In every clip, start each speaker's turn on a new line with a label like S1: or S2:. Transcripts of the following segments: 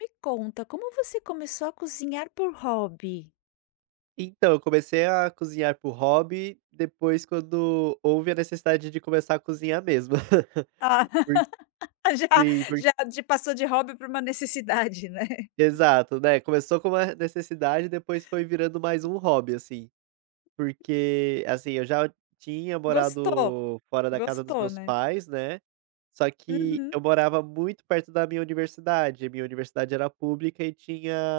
S1: Me conta, como você começou a cozinhar por hobby?
S2: Então, eu comecei a cozinhar por hobby, depois quando houve a necessidade de começar a cozinhar mesmo.
S1: Ah,
S2: Por
S1: já
S2: sim, por
S1: já de passou de hobby para uma necessidade, né.
S2: exato, né, começou com uma necessidade, depois foi virando mais um hobby, assim. Porque, assim, eu já tinha
S1: Gostou,
S2: morado fora da casa dos
S1: gostou,
S2: meus
S1: né?
S2: pais, né, só que
S1: Uhum.
S2: eu morava muito perto da minha universidade era pública e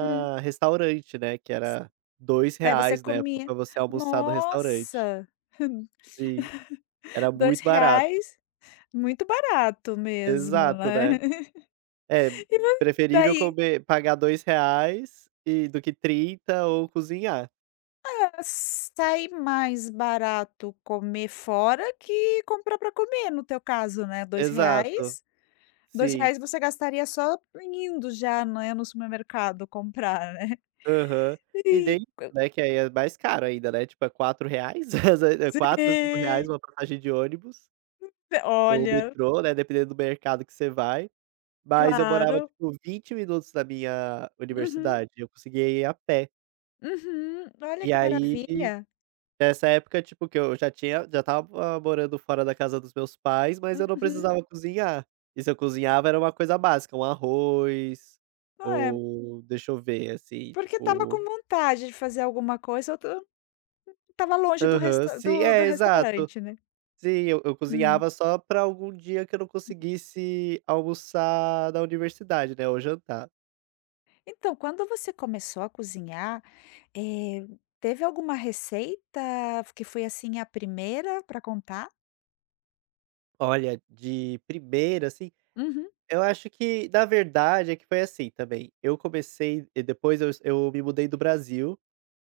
S1: Hum.
S2: restaurante, né, que era dois
S1: Daí você
S2: reais na época
S1: comia.
S2: pra você almoçar no restaurante.
S1: Nossa,
S2: Sim. Era
S1: dois
S2: muito barato.
S1: reais? Muito barato mesmo,
S2: Exato,
S1: né.
S2: né. É,
S1: E vo
S2: preferível
S1: Daí
S2: comer pagar R$ 2 e do que 30 ou cozinhar.
S1: sai mais barato comer fora que comprar para comer, no teu caso, né, Dois
S2: Exato.
S1: reais? dois
S2: Sim.
S1: reais você gastaria só indo já, né, no supermercado comprar, né.
S2: Aham. E
S1: Sim,
S2: nem né, que aí é mais caro ainda, né, tipo é R$ 4, às ve é 4, R$ 5,00
S1: sim.
S2: uma passagem de ônibus ou
S1: Olha,
S2: metrô, né, dependendo do mercado que você vai. Mas eu morava,
S1: claro.
S2: tipo, 20 minutos da minha
S1: Uhum,
S2: universidade, eu conseguia ir a pé.
S1: uhum. Olha
S2: E
S1: que
S2: aí
S1: maravilha.
S2: Nessa época, tipo, que eu já estava morando fora da casa dos meus pais, mas eu não
S1: Uhum.
S2: precisava cozinhar. E se eu cozinhava era uma coisa básica, um arroz
S1: É,
S2: ou deixa eu ver, assim,
S1: porque estava com
S2: tipo,
S1: vontade de fazer alguma coisa, eu estava longe do
S2: aham,
S1: resta
S2: sim,
S1: do do
S2: é, exato.
S1: restaurante, né.
S2: Sim, eu
S1: Hum.
S2: cozinhava só pra algum dia que eu não conseguisse almoçar na universidade, né, ou jantar.
S1: Então, quando você começou a cozinhar, eh, teve alguma receita que foi, assim, a primeira para contar?
S2: Olha, de primeira, assim,
S1: Uhum.
S2: eu acho que na verdade é que foi assim também, eu comecei e depois eu me mudei do Brasil.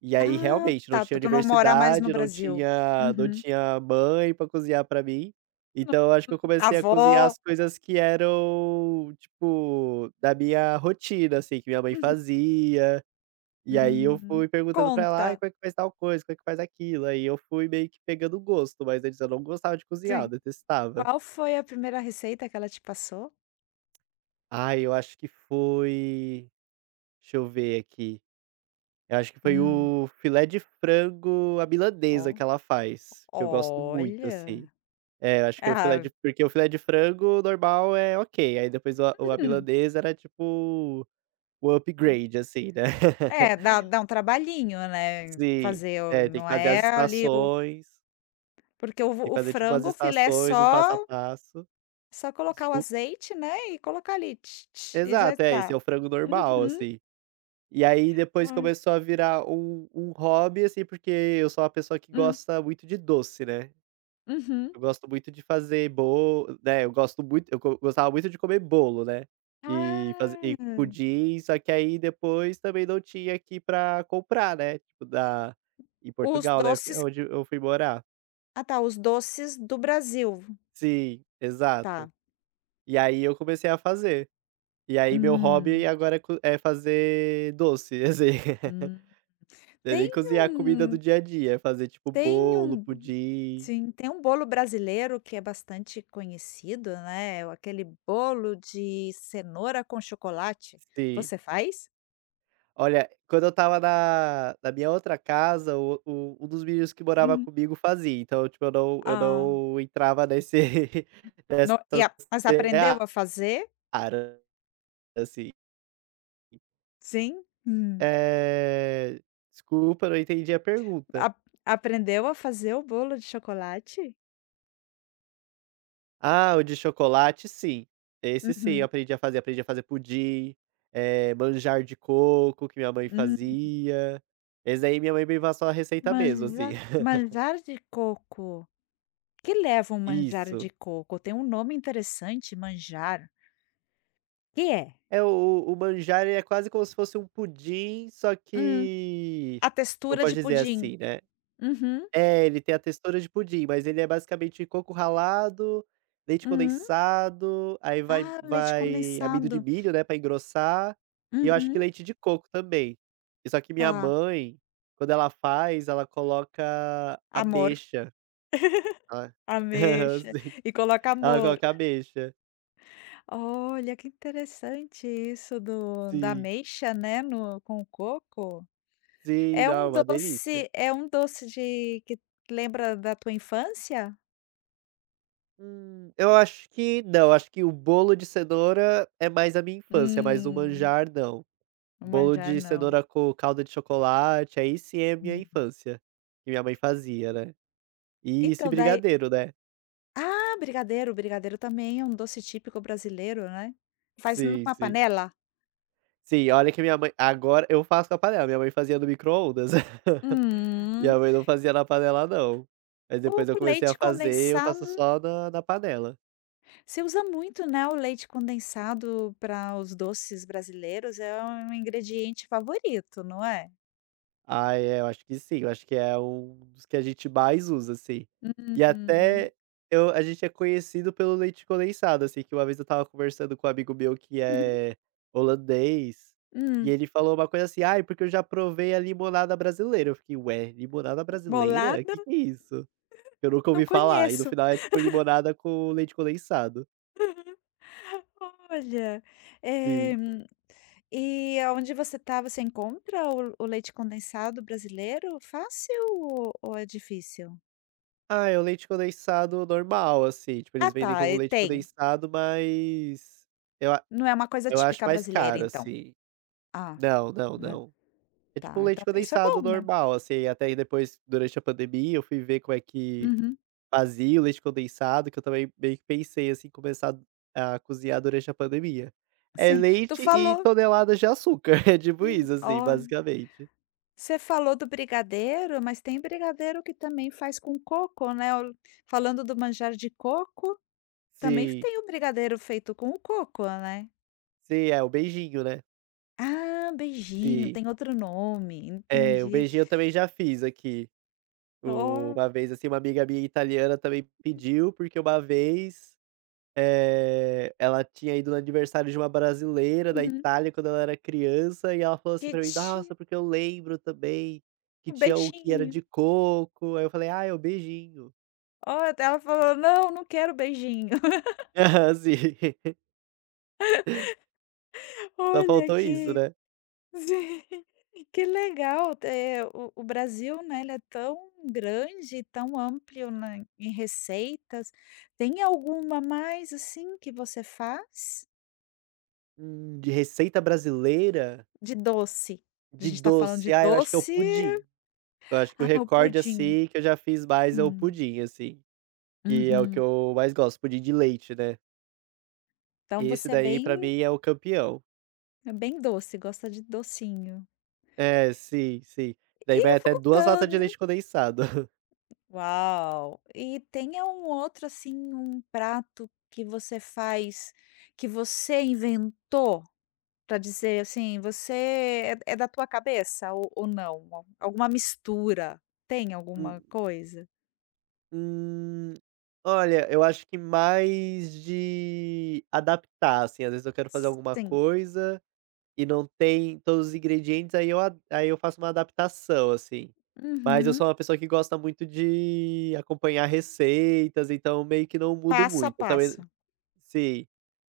S2: E aí,
S1: Ah,
S2: realmente, não
S1: tá,
S2: tinha
S1: pra tu não morar mais no
S2: universidade, não
S1: Brasil.
S2: tinha não
S1: Uhum.
S2: tinha mãe pra cozinhar pra mim,
S1: Não,
S2: então eu acho que
S1: hum.
S2: eu comecei a cozinhar
S1: Avó.
S2: as coisas que eram, tipo, da minha rotina, assim, que minha mãe
S1: Uhum.
S2: fazia, e aí eu
S1: Hum.
S2: fui perguntando pra ela: "Ai,
S1: Conta.
S2: como é que faz tal coisa, como é que faz aquilo?". Aí eu fui meio que pegando gosto, mas antes eu não gostava de cozinhar, eu
S1: Sim.
S2: detestava.
S1: Qual foi a primeira receita que ela te passou?
S2: Ai, eu acho que foi deixa eu ver aqui. Eu acho que foi
S1: Hum,
S2: o filé de frango à milanesa
S1: ó.
S2: que ela faz, que eu gosto muito, assim.
S1: Olha.
S2: É, eu acho que foi o filé
S1: Ah,
S2: de porque o filé de frango normal é ok, aí depois o à
S1: hum.
S2: milanesa era tipo o upgrade, assim, né.
S1: É, dá um trabalhinho, né,
S2: Sim.
S1: fazer o
S2: É, tem que
S1: não
S2: fazer as
S1: é ali o
S2: estações,
S1: porque o
S2: tem
S1: o
S2: que fazer tipo umas
S1: frango, o filé é
S2: estações, um passo a
S1: só
S2: passo.
S1: só colocar o
S2: Desculpa.
S1: azeite, né, e colocar ali "tch, tch", e já
S2: Exato, é, esse é
S1: está.
S2: o frango normal,
S1: Uhum.
S2: assim. E aí depois
S1: Ai.
S2: começou a virar um hobby, assim, porque eu sou uma pessoa que
S1: Hum.
S2: gosta muito de doce, né.
S1: Uhum.
S2: Eu gosto muito de fazer bolo, né, eu gosto muito eu go gostava muito de comer bolo, né, e fazer e
S1: Ah.
S2: pudim, só que aí depois também não tinha aqui pra comprar, né, tipo da em
S1: Os
S2: Portugal, né, que é
S1: doces
S2: onde eu fui morar.
S1: Ah, tá, os doces do Brasil,
S2: Sim, exato.
S1: tá.
S2: E aí eu comecei a fazer. E aí meu hobby
S1: Hum,
S2: agora é co é fazer doce, assim.
S1: hum.
S2: Não é nem
S1: Tem
S2: cozinhar a comida do
S1: um
S2: dia a dia, é fazer tipo
S1: tem
S2: bolo,
S1: um
S2: pudim.
S1: sim, tem um bolo brasileiro que é bastante conhecido, né, aquele bolo de cenoura com chocolate.
S2: Sim.
S1: Você faz?
S2: Olha, quando eu estava na minha outra casa, o um dos meninos que morava
S1: Uhum.
S2: comigo fazia, então, tipo, eu não eu
S1: Ah,
S2: não entrava nesse nessa
S1: no e a mas aprendeu
S2: seara,
S1: a fazer?
S2: assim.
S1: Sim. Hum.
S2: Eh, desculpa, eu não entendi a pergunta.
S1: A aprendeu a fazer o bolo de chocolate?
S2: Ah, o de chocolate, sim. Esse sim, eu
S1: Uhum,
S2: aprendi a fazer. Aprendi a fazer pudim, manjar de coco que minha mãe
S1: uhum.
S2: fazia. Esse aí, minha mãe me passou a receita mesmo, assim.
S1: Manjar manjar de coco. Que leva um manjar de
S2: Isso.
S1: coco? Tem um nome interessante, manjar. Que é?
S2: É, o manjar ele é quase como se fosse um pudim, só
S1: Hum,
S2: que
S1: a
S2: como
S1: textura de
S2: pode dizer
S1: pudim.
S2: assim, né.
S1: Uhum,
S2: É, ele tem a textura de pudim, mas ele é basicamente coco ralado, leite
S1: uhum.
S2: condensado, aí vai
S1: Ah, leite
S2: vai amido de
S1: condensado.
S2: milho, né, pra engrossar, e eu acho que
S1: Uhum,
S2: leite de coco também. E só que minha
S1: tá.
S2: mãe, quando ela faz, ela coloca
S1: Amor,
S2: ameixa. Ela
S1: ameixa.
S2: sim.
S1: E coloca
S2: Ela
S1: amor.
S2: coloca ameixa.
S1: Olha, que interessante isso do da
S2: Sim,
S1: ameixa, né, no com o coco.
S2: sim,
S1: É
S2: não, é
S1: um
S2: uma delícia.
S1: doce é um doce de que lembra da tua infância?
S2: Eu acho que não, acho que o bolo de cenoura é mais a minha infância, mas o
S1: Hum,
S2: manjar não.
S1: o
S2: Bolo
S1: manjar
S2: de
S1: não.
S2: cenoura com calda de chocolate, aí sim é minha
S1: Hum.
S2: infância, que minha mãe fazia, né. E esse
S1: Então, daí
S2: brigadeiro, né.
S1: Ah, brigadeiro. Brigadeiro também é um doce típico brasileiro, né. Faz
S2: Sim,
S1: numa
S2: sim.
S1: panela?
S2: Sim, olha que minha mãe agora eu faço com a panela, minha mãe fazia no micro-ondas.
S1: Hum.
S2: Minha mãe não fazia na panela não. Mas
S1: O
S2: depois eu comecei a
S1: leite
S2: fazer, eu faço
S1: condensado
S2: só na panela.
S1: se usa muito, né, o leite condensado para os doces brasileiros, é um ingrediente favorito, não é?
S2: Ah, é, eu acho que sim, eu acho que é um dos que a gente mais usa, assim. E
S1: Hum.
S2: até eu a gente é conhecido pelo leite condensado, assim, que uma vez eu estava conversando com um amigo meu que
S1: Uhum.
S2: é holandês, e
S1: Hum.
S2: ele falou uma coisa assim: "Ai, porque eu já provei a limonada brasileira". Eu fiquei: "Ué, limonada brasileira? O
S1: Bolada?
S2: Que que é isso?". Eu nunca
S1: Não
S2: ouvi falar, e no
S1: conheço.
S2: final é tipo limonada com leite condensado.
S1: Olha, eh,
S2: Sim.
S1: e onde você está? Você encontra o leite condensado brasileiro fácil ou é difícil?
S2: Ah, é o leite condensado normal, assim, tipo,
S1: Ah
S2: eles vendem
S1: tá,
S2: como
S1: e
S2: leite
S1: tem.
S2: condensado, eu
S1: Não é uma coisa
S2: Eu acho
S1: típica
S2: mais
S1: brasileira
S2: caro,
S1: então.
S2: assim.
S1: Ah,
S2: Não, não,
S1: né,
S2: não. É tipo um
S1: tá, então
S2: leite
S1: isso é
S2: condensado
S1: bom, né.
S2: normal, assim, até aí depois, durante a pandemia, eu fui ver como é que
S1: Uhum,
S2: fazia o leite condensado, que eu também meio que pensei, assim, começar a cozinhar durante a pandemia. É
S1: sim. Tu
S2: leite e
S1: falou
S2: toneladas de açúcar, é tipo isso, assim,
S1: olha,
S2: basicamente.
S1: você falou do brigadeiro, mas tem brigadeiro que também faz com coco, né, o falando do manjar de coco, também
S2: Sim,
S1: tem o brigadeiro feito com o coco, né.
S2: sim, é o beijinho, né.
S1: Ah, beijinho,
S2: Sim.
S1: tem outro nome,
S2: É, o
S1: entendi.
S2: beijinho eu também já fiz aqui.
S1: Oh,
S2: Uma vez, assim, uma amiga minha italiana também pediu, porque uma vez ela tinha ido no aniversário de uma brasileira da
S1: uhum,
S2: Itália quando ela era criança, e ela falou assim
S1: que
S2: pra mim:
S1: tinha
S2: "Nossa, porque eu lembro também que
S1: o
S2: tinha o que era
S1: beijinho.
S2: de coco", aí eu falei: "Ah, é o beijinho".
S1: Oh, até ela falou: "Não, não quero beijinho".
S2: Aham, sim. Só
S1: Olha
S2: faltou isso,
S1: que
S2: né.
S1: Sim, que legal, é o Brasil, né, ele é tão grande tão amplo na em receitas. Tem alguma mais, assim, que você faz?
S2: De receita brasileira?
S1: De doce. A
S2: De
S1: gente está falando de
S2: doce, ah, eu acho que é o
S1: doce
S2: pudim. Eu acho que o
S1: ah, o
S2: recorde,
S1: pudim.
S2: assim, que eu já fiz mais é o
S1: Hum,
S2: pudim, assim, que é o que
S1: uhum.
S2: eu mais gosto, pudim de leite, né.
S1: Então
S2: Esse
S1: você é
S2: daí pra
S1: bem
S2: mim é o campeão.
S1: é bem doce, gosta de docinho.
S2: É, sim, sim. Daí
S1: E
S2: vai até 2 latas de
S1: voltando
S2: leite condensado.
S1: Uau! E tem um outro, assim, um prato que você faz, que você inventou? Pra dizer assim: "Você é da tua cabeça ou não?" Al alguma mistura, tem
S2: Hum
S1: alguma coisa?
S2: hum, olha, eu acho que mais de adaptar, assim, às vezes eu quero fazer alguma
S1: Sim.
S2: coisa e não tem todos os ingredientes, aí eu faço uma adaptação, assim. Mas eu
S1: Uhum.
S2: sou uma pessoa que gosta muito de acompanhar receitas, então meio que não mudo
S1: Passo a
S2: muito. Eu também
S1: passo.
S2: sim.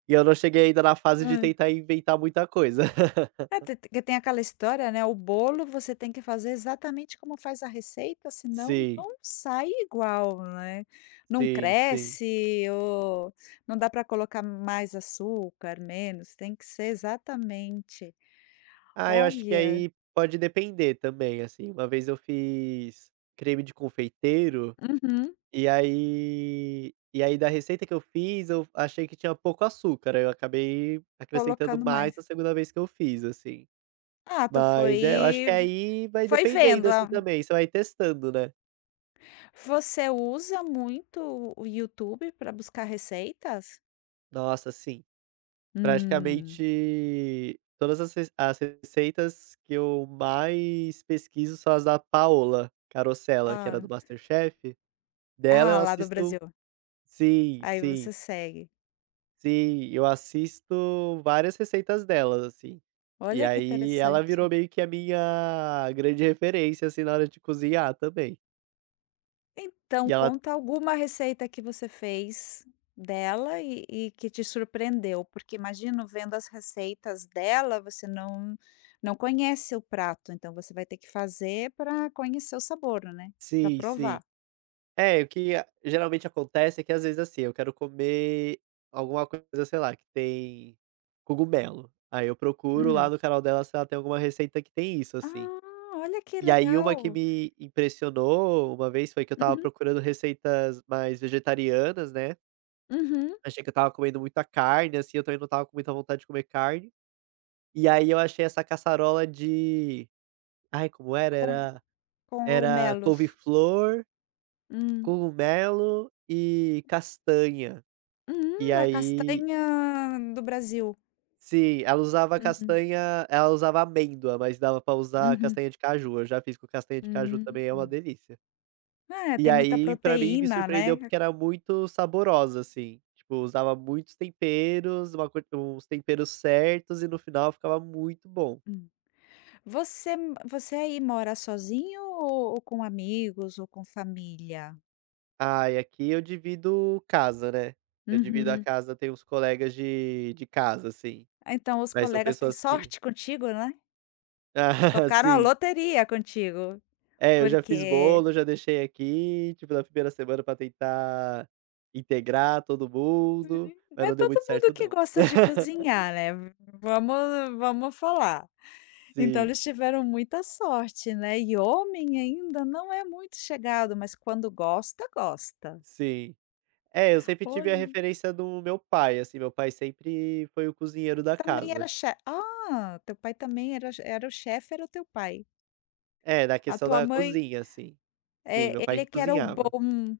S2: E eu não cheguei ainda na fase de
S1: Hã.
S2: tentar inventar muita coisa.
S1: É, te porque tem aquela história, né, o bolo você tem que fazer exatamente como faz a receita, senão
S2: Sim,
S1: não sai igual, né. Não
S2: sim, sim.
S1: cresce ou não dá para colocar mais açúcar, menos, tem que ser exatamente.
S2: Ah, eu acho que
S1: Olha.
S2: aí pode depender também, assim, uma vez eu fiz creme de confeiteiro,
S1: Uhum.
S2: e aí da receita que eu fiz, eu achei que tinha pouco açúcar, aí eu acabei acrescentando
S1: Colocando
S2: mais
S1: mais.
S2: na segunda vez que eu fiz, assim.
S1: Ah, tu
S2: Mas é, eu acho que
S1: foi
S2: aí vai
S1: foi vendo,
S2: dependendo, assim,
S1: ah.
S2: também, você vai testando, né.
S1: Você usa muito o YouTube para buscar receitas?
S2: Nossa, sim.
S1: Hum.
S2: Praticamente todas as receitas que eu mais pesquiso são as da Paola Carosella, que era
S1: Ah.
S2: do MasterChef, dela eu
S1: Ah, lá do
S2: assisto.
S1: Brasil.
S2: Sim,
S1: Aí você
S2: sim,
S1: segue.
S2: sim, eu assisto várias receitas delas, assim. E
S1: Olha que
S2: aí ela virou
S1: interessante.
S2: meio que a minha grande referência, assim, na hora de cozinhar também.
S1: Então
S2: E ela
S1: conta alguma receita que você fez dela e que te surpreendeu, porque imagino vendo as receitas dela, você não conhece o prato, então você vai ter que fazer para conhecer o sabor, né. Para
S2: sim,
S1: provar.
S2: sim. É, o que a geralmente acontece é que às vezes, assim, eu quero comer alguma coisa, sei lá, que tem cogumelo. Aí eu procuro lá
S1: Hum.
S2: no canal dela se ela tem alguma receita que tem isso, assim.
S1: Ah, olha que
S2: E aí uma que
S1: legal.
S2: me impressionou uma vez foi que eu estava
S1: Uhum,
S2: procurando receitas mais vegetarianas, né.
S1: uhum.
S2: Achei que eu estava comendo muita carne, assim, eu também não estava com muita vontade de comer carne. E aí eu achei essa caçarola de, ai, como era?
S1: Com
S2: Era
S1: com
S2: era
S1: cogumelos.
S2: couve-flor,
S1: Hum,
S2: cogumelo e castanha. E
S1: a
S2: aí
S1: castanha do Brasil.
S2: sim,
S1: Uhum,
S2: ela usava amêndoa, mas dava pra usar
S1: uhum,
S2: castanha de caju. Eu já fiz com castanha de caju, também é uma
S1: hum.
S2: delícia.
S1: É,
S2: E
S1: tem muita
S2: aí, pra mim, me
S1: proteína,
S2: surpreendeu
S1: né.
S2: porque era muito saborosa, assim. Tipo, usava muitos temperos, uma quan uns temperos certos e no final ficava muito bom.
S1: Hum. Você você aí mora sozinho ou com amigos ou com família?
S2: Ah, e aqui eu divido casa, né. Eu divido a
S1: Uhum.
S2: casa, tenho uns colegas de casa, assim,
S1: Ah, então os
S2: mas são
S1: colegas têm
S2: pessoas que
S1: sorte contigo, né.
S2: Ah,
S1: Tocaram a
S2: sim.
S1: loteria contigo,
S2: É, eu já fiz
S1: porque
S2: bolo, já deixei aqui, tipo, na primeira semana pra tentar integrar todo mundo,
S1: não
S2: mas
S1: é
S2: não deu muito
S1: todo mundo
S2: certo
S1: que
S2: não.
S1: gosta de cozinhar, né, vamos vamos falar. Então
S2: Sim,
S1: eles tiveram muita sorte, né, e homem ainda não é muito chegado, mas quando gosta, gosta.
S2: sim. É, eu sempre tive a
S1: Olha.
S2: referência do meu pai, assim, meu pai sempre foi o cozinheiro da
S1: Também
S2: casa.
S1: era che ah, teu pai também era o chefe, era o teu pai.
S2: É, da
S1: A
S2: questão
S1: tua
S2: da
S1: mãe,
S2: cozinha, assim. Sim,
S1: é
S2: meu pai
S1: ele é
S2: que
S1: que era o
S2: cozinhava.
S1: bom.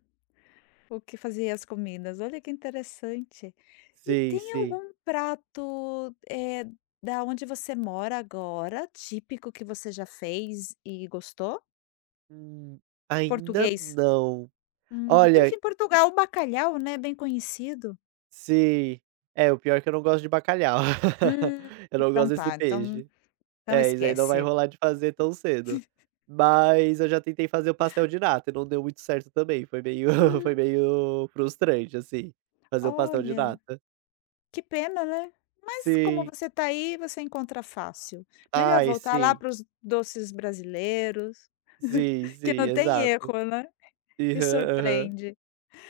S1: O que fazia as comidas, olha que interessante. E
S2: Sim,
S1: tem
S2: sim.
S1: algum prato, da onde você mora agora, típico que você já fez e gostou?
S2: Hum, ainda
S1: Português?
S2: não. Olha,
S1: Porque em Portugal o bacalhau, né, é bem conhecido.
S2: sim. É, o pior é que eu não gosto de bacalhau.
S1: Hum,
S2: Eu não
S1: então
S2: gosto desse
S1: tá, então
S2: peixe.
S1: então
S2: É, isso aí não vai
S1: esquece.
S2: rolar de fazer tão cedo. Mas eu já tentei fazer o pastel de nata e não deu muito certo também, foi meio foi
S1: Hum,
S2: meio frustrante, assim, fazer o pastel de
S1: olha,
S2: nata.
S1: que pena, né. Mas como
S2: Sim.
S1: você tá aí, você encontra fácil. Melhor
S2: Ai,
S1: voltar lá
S2: sim.
S1: para os doces brasileiros,
S2: Sim,
S1: que
S2: sim,
S1: não tem
S2: exato.
S1: erro, né. Me
S2: Aham, aham.
S1: surpreende.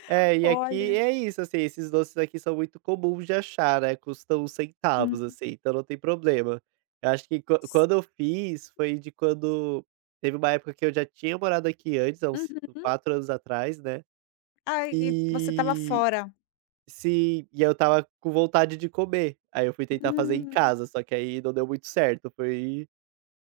S2: É, e aqui
S1: Olha.
S2: é isso, assim, esses doces aqui são muito comuns de achar, né, custam centavos,
S1: Hum.
S2: assim, então não tem problema. Eu acho que
S1: S
S2: quando eu fiz, foi de quando teve uma época que eu já tinha morado aqui antes, há uns
S1: uhum.
S2: 4 anos atrás, né,
S1: Ai, que você estava
S2: e
S1: fora.
S2: sim, e eu tava com vontade de comer, aí eu fui tentar fazer em
S1: Hum.
S2: casa, só que aí não deu muito certo, foi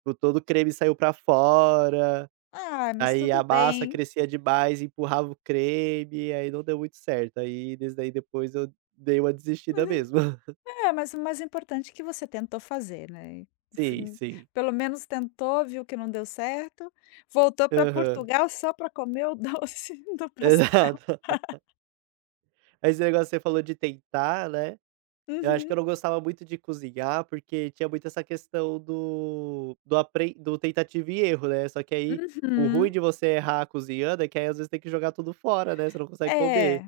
S2: o todo o creme saiu pra fora.
S1: Ah, mas
S2: Aí a
S1: tudo
S2: massa
S1: bem.
S2: crescia demais, empurrava o creme, aí não deu muito certo. Aí desde daí depois eu dei uma desistida mesmo.
S1: É, mas o mais importante é que você tentou fazer, né.
S2: Sim,
S1: Enfim,
S2: sim.
S1: pelo menos tentou, viu que não deu certo, voltou para
S2: Aham.
S1: Portugal só para comer o doce do pastel.
S2: Exato. Mas esse negócio que você falou de tentar, né, eu acho que
S1: Uhum.
S2: eu não gostava muito de cozinhar, porque tinha muito essa questão do tentativa e erro, né, só que aí, o
S1: Uhum.
S2: ruim de você errar cozinhando é que aí às vezes tem que jogar tudo fora, né, você não consegue
S1: É,
S2: comer.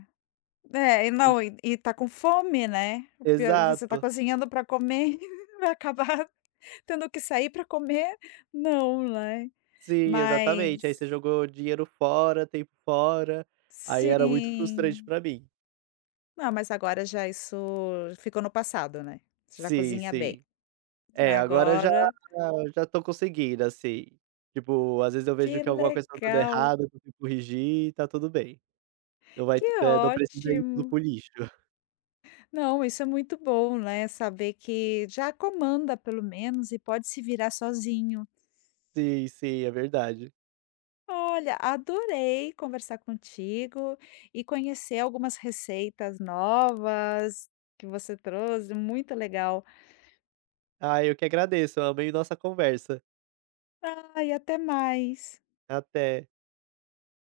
S1: é, e
S2: Ex
S1: não, e tá com fome, né. O pior você tá
S2: Exato.
S1: cozinhando para comer, vai acabar tendo que sair para comer, não, né.
S2: Sim,
S1: Mas
S2: exatamente. Aí você jogou dinheiro fora, tempo fora, aí era muito frustrante
S1: sim.
S2: pra mim.
S1: Não, mas agora já isso ficou no passado, né. Você já
S2: Sim,
S1: cozinha bem.
S2: sim. É, agora já
S1: Agora
S2: já tô conseguindo, assim. Tipo, às vezes eu
S1: Que
S2: vejo que alguma coisa tá dando
S1: legal,
S2: errado, eu consigo corrigir e tá tudo bem. Não vai tu
S1: que
S2: eh, não precisa ir tudo
S1: ótimo.
S2: pro lixo.
S1: Não, isso é muito bom, né, saber que já comanda pelo menos e pode se virar sozinho.
S2: Sim, sim, é verdade.
S1: Olha, adorei conversar contigo e conhecer algumas receitas novas que você trouxe, muito legal.
S2: Ah, eu que agradeço, eu amei nossa conversa.
S1: Ai, até mais.
S2: Até.